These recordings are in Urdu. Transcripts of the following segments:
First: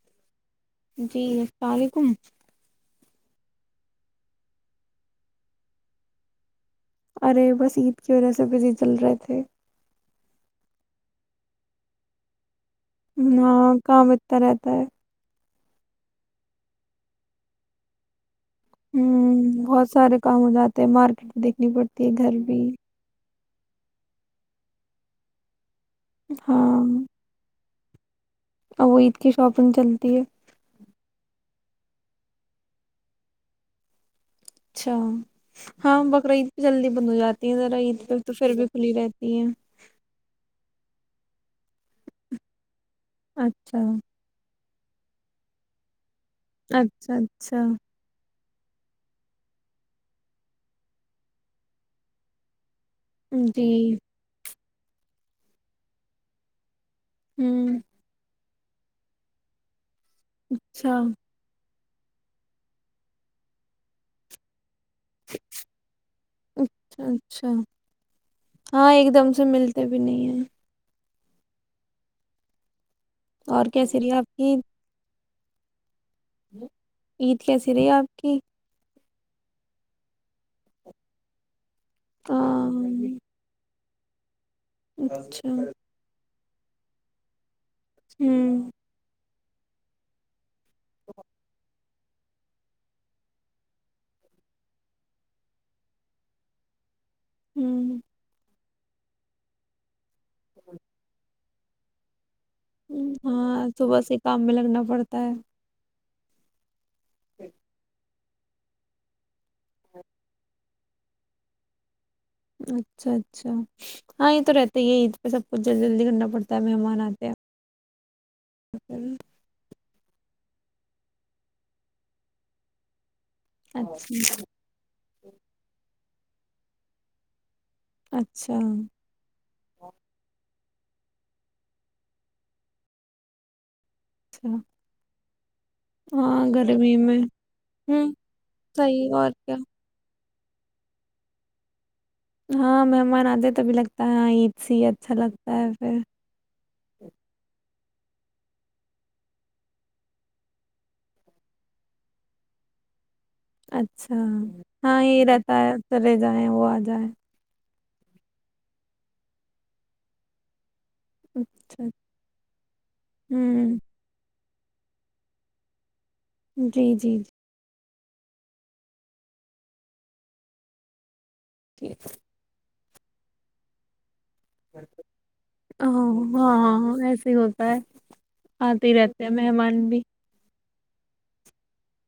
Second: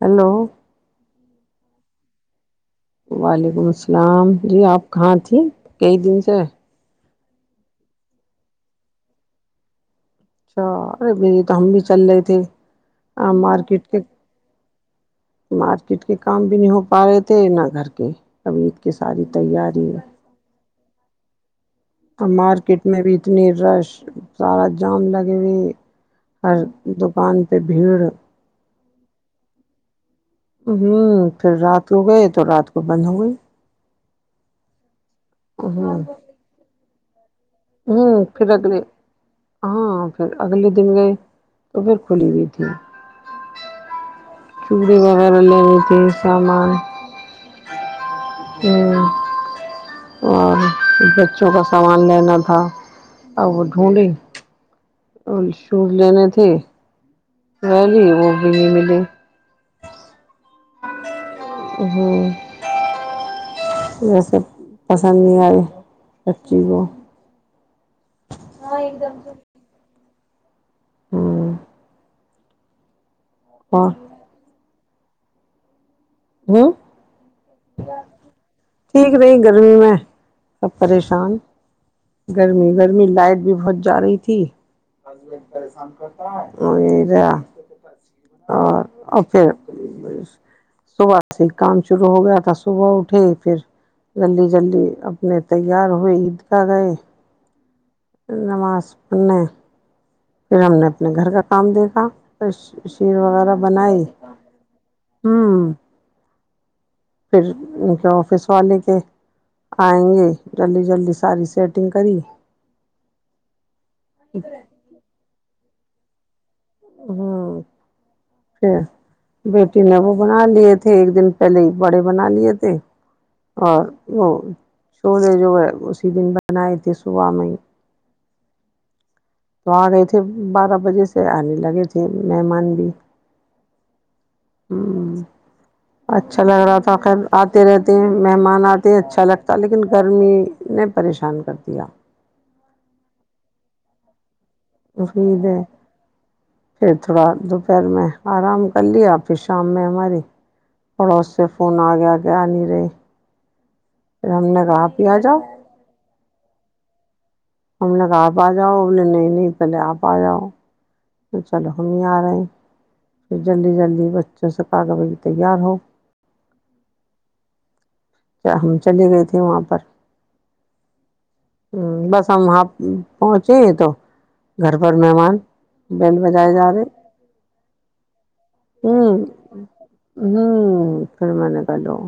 ہیلو جی السلام علیکم وعلیکم السلام جی آپ کہاں تھی کئی دن سے ارے بس عید کی وجہ سے پسے چل رہے تھے اچھا ارے میے تو ہم بھی چل رہے تھے ہاں مارکیٹ کے کام اتنا رہتا ہے مارکیٹ کے کام بھی نہیں ہو پا رہے تھے نہ گھر کے اب عید کی ساری ہوں بہت سارے کام ہو جاتے ہیں مارکیٹ دیک اور مارکیٹ میں بھی اتنی رش سارا جام لگے بھیئی ہر ہاں دکان پہ بھیڑ اور وہ عید کی شاپن چلتی ہے ہوں پھر رات ہو گئے تو رات کو بند ہو گئی اچھا ہوں ہاں بکرع جلدی دونوں یار ہوں پھر اگل ہیں ہاں پھر اگل دن گیں [unintelligible] تو پھر کھلی ہوئی تھی اچھا [unintelligible] چوڑی وغیرہ لےنےتے [unintelligible] اچھا اچھا ہ اور بچوں کا سامان لینا [unintelligible] ہاں [unintelligible] ا جی ڈھونڈ [unintelligible] اور شوز لینے تھے ہوں نہیں نہیں وہ ملے [unintelligible] اچھا [unintelligible] ہوں و سب [unintelligible] اچھا اچھا ہاں ایک دم سے ملتے [unintelligible] بھی نہیں ہے [unintelligible] ہوں [unintelligible] اور کیا س رہیے آپ کی ہوں عید کیسی رہی آپ کی [unintelligible] ٹھیک رہیں گرمی میں سب پریشان [unintelligible] ہاں گرمی گرمی لائٹ بھی بہت جا رہی تھی [unintelligible] ہزبینڈ اچھا پریشان کرتا ہے [unintelligible] اوریرا [unintelligible] ہوں اور [unintelligible] خ بس [unintelligible] صبح سے کام [unintelligible] شروع ہو گیا تھا صبح اٹھے پھر جلدی جلدی اپنے تیار ہوئے عیدگاہ گئے ہوں [unintelligible] نماز [unintelligible] ا [unintelligible] پھر ہم نے اپنے گھر کا [unintelligible] کام دیکھا [unintelligible] ہوں، شیر وغیرہ ہاں صبح بنائی سے کام میں لگنا پڑتا ہے ہوں [unintelligible] پھر ان کیا آفس والے کے آئیں گے جلدی جلدی ساری سیٹنگ کری اچھا اچھا ہاں یہ تو رہتے ہی عید پہ سب کو جل جلد کرنا پڑتا ہے مہمان آتے ہیں ہاں پھر بیٹی نہ ب بنا لیے تھے ایک دن پہلے ہی بڑے بنا لیے تھے ہ او اچھا شولے جو ہے اسی دن بنائے تھے صبح میں ہی اچھا تو آ کے ا تھے بارہ وجہ سے آنے لگے تھے مہمان بھی ہوں اچھا ہاں لگ رہا تھا گرمی میں خھر آتے رہتے ہیں ہوں مہمان آتے ہیں صحیح اچھا اور کیا لگتا لیکن گرمی نے پریشان کر دیا ہاں مہمان آتے تبھی لگتا ہےاں عید سےی اچھا لگتا ہے پھر پھر تھوڑا دوپہر میں آرام کر لیا آپھر شام میں ہماری پڑا اس سے فون آ گیا کہ آ نہیں رہی اچھا پھر ہم نے کہا آپ ہاں ہی آ یہ جاؤ رہتا ہے چلے جائیں وہ آج جائے ہم لوگ آپ آ جاؤ بولے نہیں نہیں پہلے آپ آ جاؤ چلو اچھا ہم ہی آ رہے ہیں پھر جلدی ہوں جلدی ب جسکا کہ بی تیار ہو جی جی جی کیا ہم چلے گئے تھے وہاں پر ہ جی بس ہم پہنچے یہ تو گھر پر مہمان ہاں بیل ہاں بجائے جا رہے ہاں ایسے ہی ہوتا ہے آتے ہ ہی رہتے ہیں مہمان بھی ہ پھر میں نے کہلوں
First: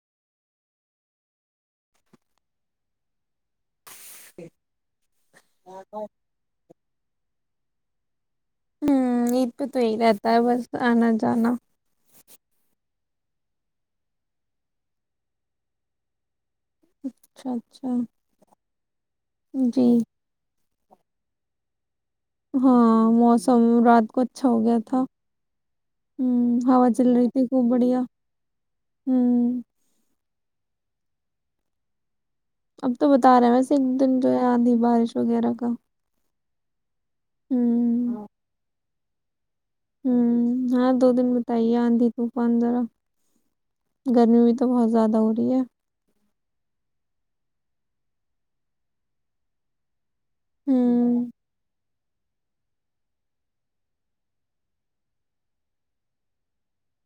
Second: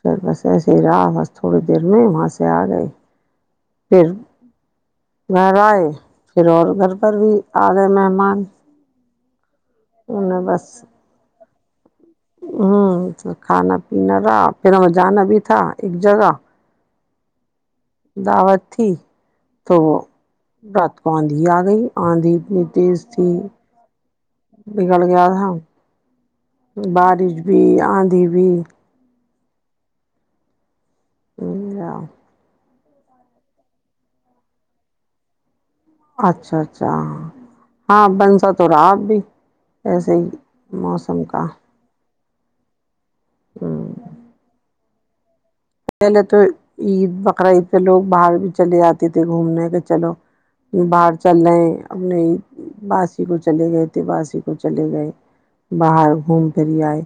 پھر بس ایسے ہی رہا بس تھوڑی دیر میں وہاں سے آ گئے پھر گھر آئے پھر اور گھر پر بھی آ گئے مہمان ہوں یہ تو تو ہی رہتا ہے بس آنا جانا ہ کھانا پینا رہا پھر ہمیں جانا بھی تھا ایک جگہ اچھاچ دعوت پھی جی [inaudible] برات کوآاند ہی آ گئی [unintelligible] اتنی تیز ہاں تھی موسم رات کو اچھا ہو گیا تھا بگڑ تھا ہ ہوا چل رہی بارش تھی بھی خوب بڑھیا آندھی بھی ہوں [unintelligible] ا [inaudible] اب تو بتا رہے ہیں ویسے ایک دن جو ہے آیادھی بارش وغیرہ کا اچھا اچا [inaudible] اچھا ہوں ہاں بنس تووراپ [unintelligible] [inaudible] ہوں ہاں دو دن بتائیے آندھی تو پہلے [inaudible] گرمی بھی تو بہت [inaudible] پہلے تو عید بقرعید پہ لوگ باہر بھی چلے جاتتے تھے گھومنے کے چلو باہر ہوں چل رہے اپنے باسی کو چلے گئے تھے باسی کو چلے گئے باہر گھوم پھر آئے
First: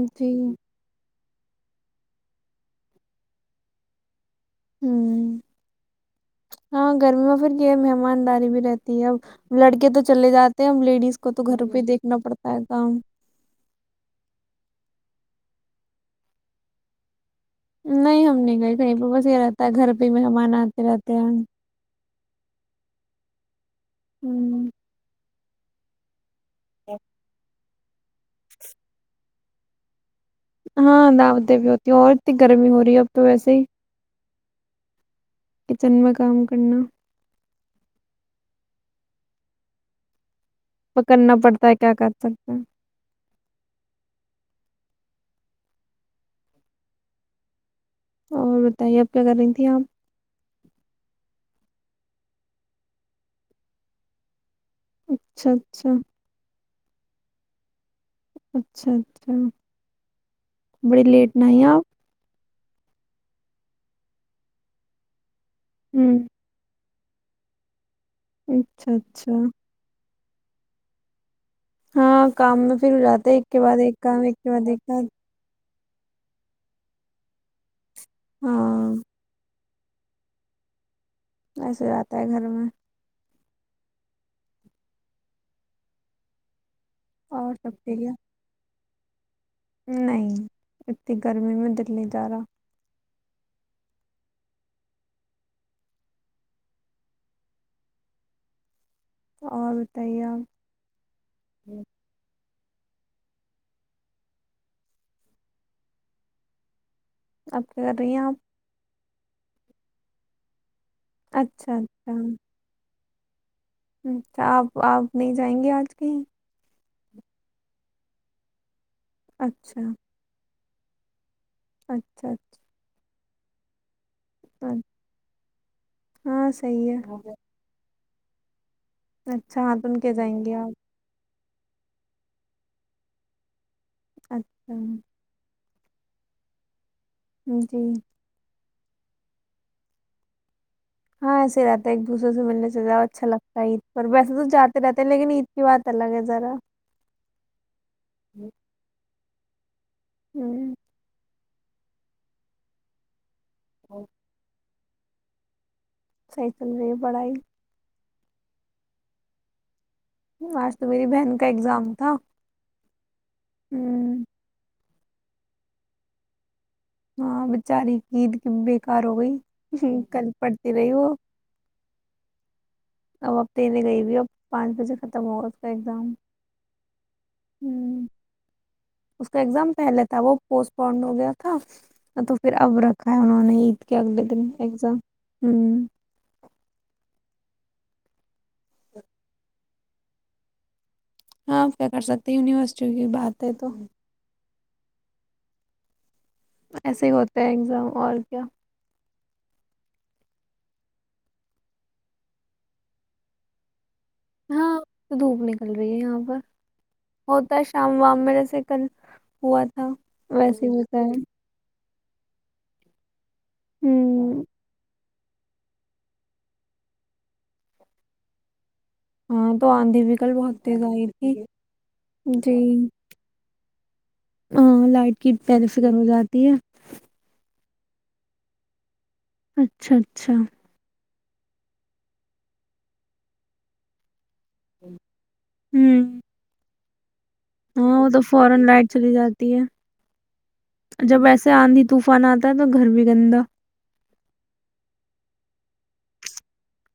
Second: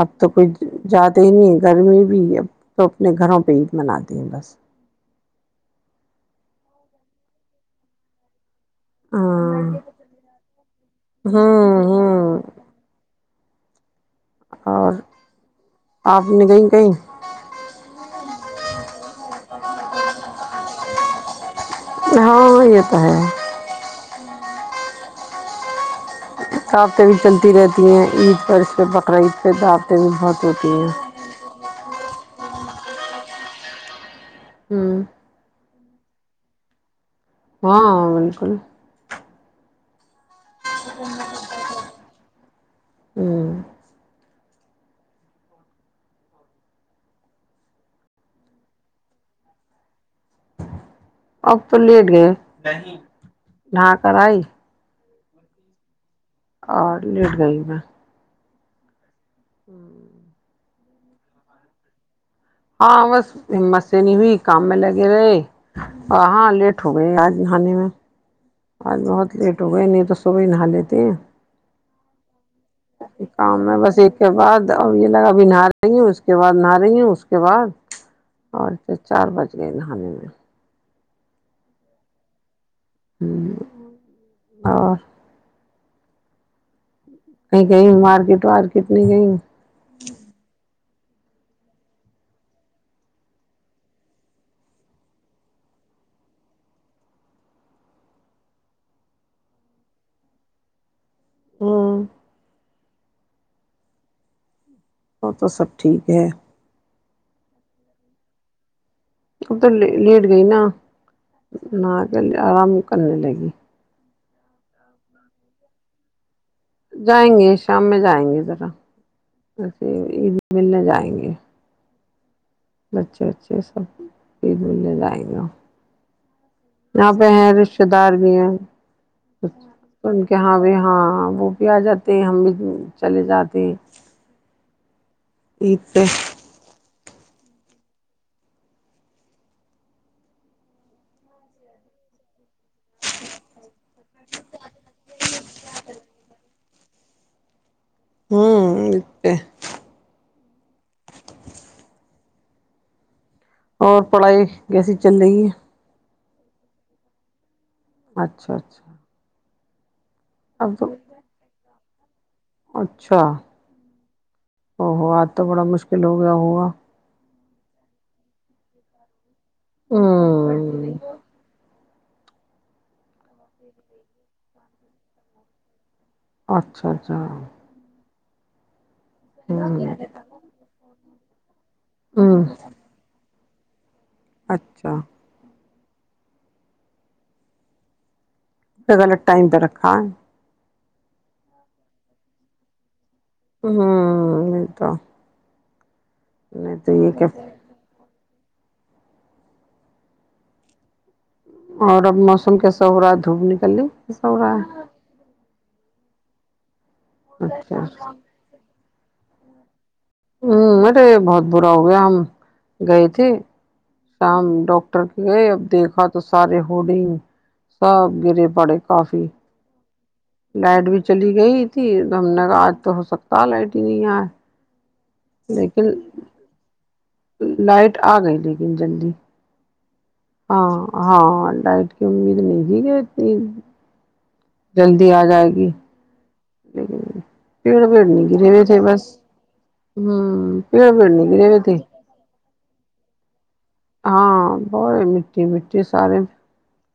اب تو جی کوئی جات نہیں گرمی بھی ہے ا تو اپنے گھروں پہ عید مناتی ہیں بس ہ ہاں گرمی میں پھر کیا مہمانداری بھی رہتی اب ہاں لڑکے تو چلے جاتے ہیں ا لیڈیز کو تو گھر پہ ہی ہوں دیکھنا ہوں پڑتا ہے کام اور آپ نے کہیں کہیں نہیں ہم نہیں گئی کہیں پہ بس یہ رہتا ہے گھر پہ مہمان آتے رہتے ہیں ہاں یہتا ہوں [inaudible] صاف تو بھی چلتی رہتی [unintelligible] ہیں عید پر اس پہ بکرا عید پہ دعوتیں بھی بہت [inaudible] ہاں دا د بھی ہو [inaudible] اور اتنی گرمی ہو رہی ہے اب تو ویسے ہی ہوں [inaudible] کچن میں کام کرنا [unintelligible] ہاں بالکل پکڑنا پڑتا ہے کیا کر پڑتا ہے [unintelligible] ہوں اور بتائیے اب کیا کر رہی تھی آپ [unintelligible] اب تو لیٹ گئے ڈا کر آئی [inaudible] اچھا اچھا [inaudible] اور لیٹ گئی میں [unintelligible] اچھا اچا [inaudible] کی [inaudible] بڑی لیٹ نہ آئی آپ [inaudible] ہاں بس ہمت سے نہیں ہوئی کام میں لگے رہے آ ہوں ہاں لیٹ ہو گئے آج نہانے میں [unintelligible] اچھا آج اچھا بہت لیٹ ہو گئے اینے تو تو بھی نہا لیتے ہیں [unintelligible] ہاں کام میں پھر ہو جاتے ایک کے کام میں بعد ایک کام ایک کے بعد ایک کام یں اس کے بعد نہاریں گی اس کے بعد [unintelligible] اور ہاں پھر چار بجے [unintelligible] ہم [unintelligible] ایسے جا ہے گھر میں اور [unintelligible] اور کہ سب کہیں ٹھیک مارکیٹ وارکیٹ کتنی گئیں [unintelligible] نہیں [unintelligible] اتنی گرمی میں دللی جا رہا اور بتائیے ہاں [unintelligible] وہ تو سب ٹھیک ہے [unintelligible] اب کیا کر رہی ہیں آپ اب تو لیٹ گئی نا اچھا نہ اچھا کے لیے آرام پنے لگی [unintelligible] ا توا آپ آپ نہیں جائیں گے آج کہیں [unintelligible] جائیں گے شام میں جائیں گے ذرا اچھا وسے بھی [unintelligible] ملنے جائیں گے [unintelligible] اچھا اچھا [unintelligible] اچھا اچھا سب [unintelligible] عید گ ہاں صحیح یہاں پہ ہے رت [unintelligible] دار میں ہیں اچھا ہاتھن [unintelligible] س جائیں کے گے ہاں آپ بھی ہاں وہ [unintelligible] بھی آ جاتے ہم بھی چلے جاتے ہیں [unintelligible] اچھا [unintelligible] ا تو [unintelligible] جی [unintelligible] ہاں ایسے رہتا ہے ایک دوسرے سے ملنے سے اچھا لگتا ہے عید پر ویسے تو جاتے رہتے ہیں لیکن عید کی بات الگ ہے ذرا [inaudible] ہوں اور پڑھائی گسیے چل رہی ہے سی تلرے بڑھائی اچھا اچھا آج تو میری بہن کا ایگزام [inaudible] اچھا ہوں او ہو آج تو بڑا مشکل ہو گیا ہوا ہاں بچاری عید کی بےکار ہو گئی ہوں کل پڑتی رہی ہوں ہو اب اب تیں گئی بھی اب پانچ بجے ختم ہوگا اس کا ایگزام اچھا اچھا ہ اس کا ایگزام ہوں پہلے تھا وہ پوسٹ پورڈ ہو گیا تھا تو ہوں پھر اب رکھا ہے انہوں نے [inaudible] کیا آگل تین اچھا ایگزام ہوں الگ الگ ٹائم پہ رکھا ہے ہاں آپ کیا کر سکتے ہیں یونیورسٹی کی بات ہے تو [inaudible] [inaudible] نہیں تو ایسے ہی یہ کیا ہوتا ہے ایگزام اور اکا اور اب موسم کیسا ہو رہا ہے دھوپ نکلنی ساورا چل بی ہے یہاں پر ہوتا ہے اچھا شم وام میں سے ہوا تھا ویسے ہی ہوں ہوتا میںرے ہے بہت برا ہو وہ ہم گئےتی ہ شام ڈاکٹر گئے اب دیکھا تو سارے ہوڈنگ سب گرے پڑے کافی ہاں تو آی بھی کل بہت تیز لائٹ بھی آئی چلی تھی گئی تھی ہم نے جی کہا آج تو ہو سکتا لائٹ [inaudible] ہاں لائٹ کی پیرف سے لیکن کرنی جاتی ہے ہ [inaudible] لائٹ آ گئی لیکن جلدی اچھا اچھا ہاں ہاں لائٹ کی امید نہیں تھی کہ اتنی جلدی آ جائے گی ہوں ج ہاں وہ تو فورن لائٹ چلی جاتی ہے ہوں پیڑ پیڑ جب نہیں گرے ایسے ہوئے تھے آندھی طوفان آتا ہے تو گھر بھی گندا ہاں بت مٹی مٹی سارے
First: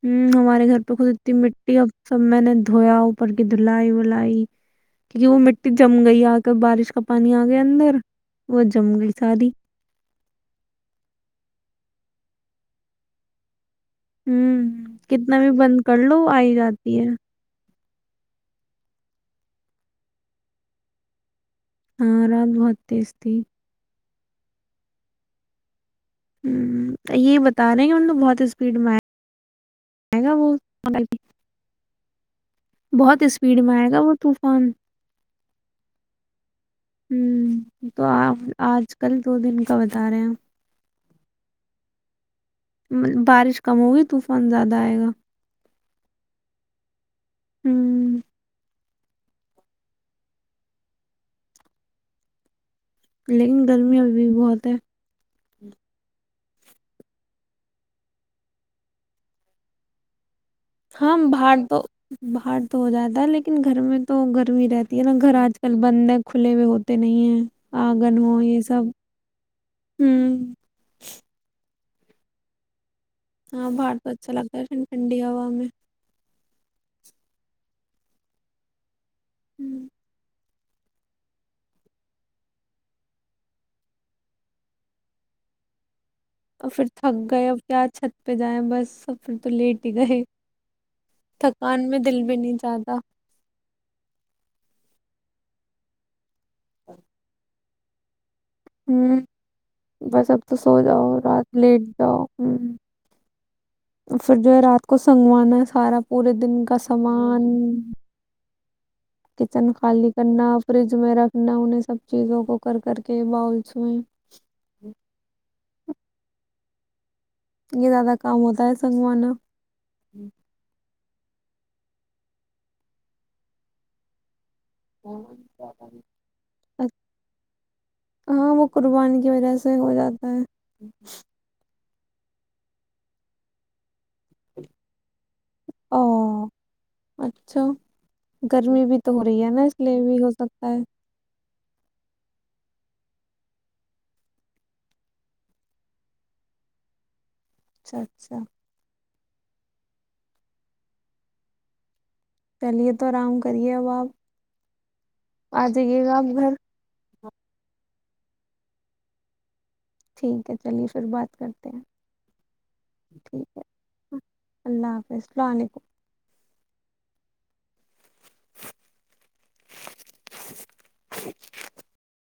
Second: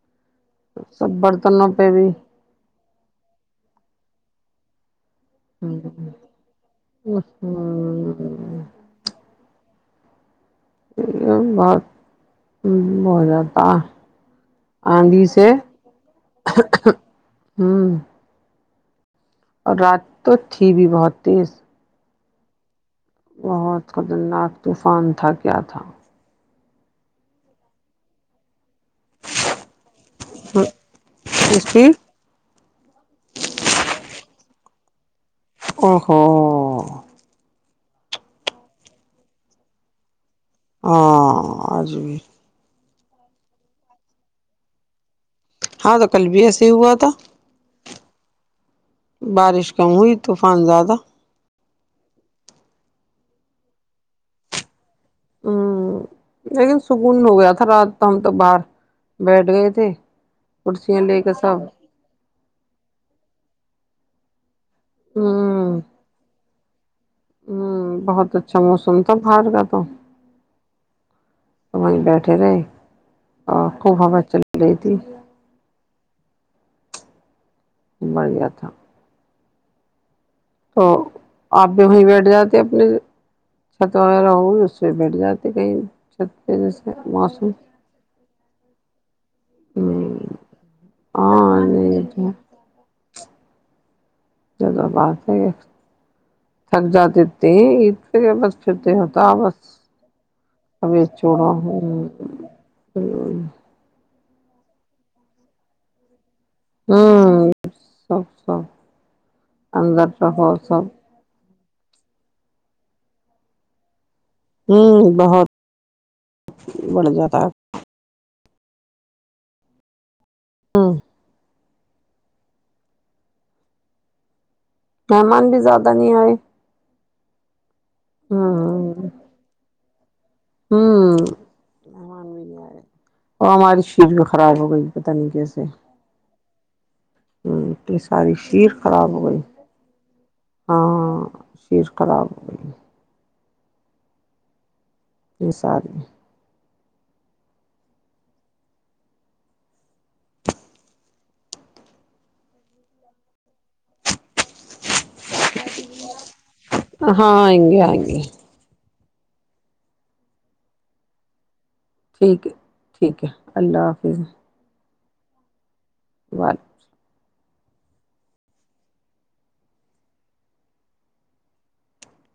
ہ ہمارے گھر پہ خود سب اتی برتنوں مٹی اب پہ بھی سب میں نے دویا اوپر کے دلائی ولائی کیونکہ وہ مٹی جم گئی آ کر بارش کا پانی آ گیا اندر وہ جم گئی ساری یہ بہت ہو جاتا ہوں آندھی کتنا بھی سے بند کر لو آئی جاتی ہے ہوں اور رات تو تھی بھی بہت تیز ہاں اورات بہت تیستی قدرناک طوفان تھا کیا تھا ہ یہ بتا رہے ہیں کہ ان لو بہت اسپیڈ میں ہے گا وہ ماڈل بھی اس کی بہت اسپیڈ میں آئے گا وہ طوفان اور ہو ہمم تو آپ آج کل دو دن کا بتا رہے ہیں ہاں آج بھی بارش کم ہوگی طوفان زیادہ آئے گا ہاں تو کل بھی ایسے ہی ہوا تھا ہوں بارش کم ہوئی طوفان زیادہ لیکن گرمی ابھی بھی بہت ہے ہوں [inaudible] لیکن سکون ہو گیا تھا رات تو ہم تو باہر بیٹھ گئے تھے کرسیاں ہاں لے کے باہر سب دو باہر تو ہو جاتا ہے لیکن گھر میں تو گ بھی رہتی ہے نا گھر آج کل ہوں بند ہے کھلے ہوئے ہوتے نہیں ہے ہوں آنگن بہت ہو یہ اچھا سب موسم تھا باہر کا ہ تو وہیں بیٹھے رہے ہاں اور باہر خوب تو ہوا اچھا چل لگتا رہی ہے تھی ٹھنڈی ہوا میں مڑ گیا تھا ہوں تو آپ بھی وہیں بیٹھ جاتے اپنی چھت وغیرہ ہوئی اس پ بیٹھ جاتے کہیں چھت پہ اور پھر جیسے تھک گئے موسم اور کیا چھت پہ جائےیں بس اب پھر تو لیٹ ہی گئے ہاں تھکان میں نہیں دل تو بھی نہیں جاہتا جدو بعد ہے تھک جااتتی یہہی بس چتے ہوں ہوتا بس بس اب تو سو ابھی جاؤ چوڑا رات ہو لیٹ جاؤ ہوں پھر جو ہے رات کو سنگوانا سارا پورے دن کا سامان ہوں سب سب کچن اندر خالی کرنا رہو سب فرج میں رکھنا انیں سب چیزوں کو کر کر کے باؤلس میں ہوں بہت بڑھ جاتا ہے یہ زیادہ کام ہوتا ہے سنگوانا واں مہمان بھی زیادہ نہیں آئے ہ ہاں وہ قربان کی وجہ سے ہو جاتا ہے ہوں مہمان بھی نہیں آ رہے اور ہماری شر بھی خراب ہو گئی پت نہیں کیسے سےی او اچھا شیر گرمی بھی خراب تو ہو گئی رہی ہے نا اس لیے بھی ہو سکتا ہے چییر خراب ہو ہے اسس آدمی اچھا اچھا چلیے تو آرام کریے اب آپ آ جائیے گا آپ گھر ہاں ہئیں گے آئیں گے ٹھیک ہے چلیے پھر بات کرتے ہیں ٹھیک ہے ٹھیک ہے اللہ حافظ ہیں وسٹ ل آنےیک بات [inaudible]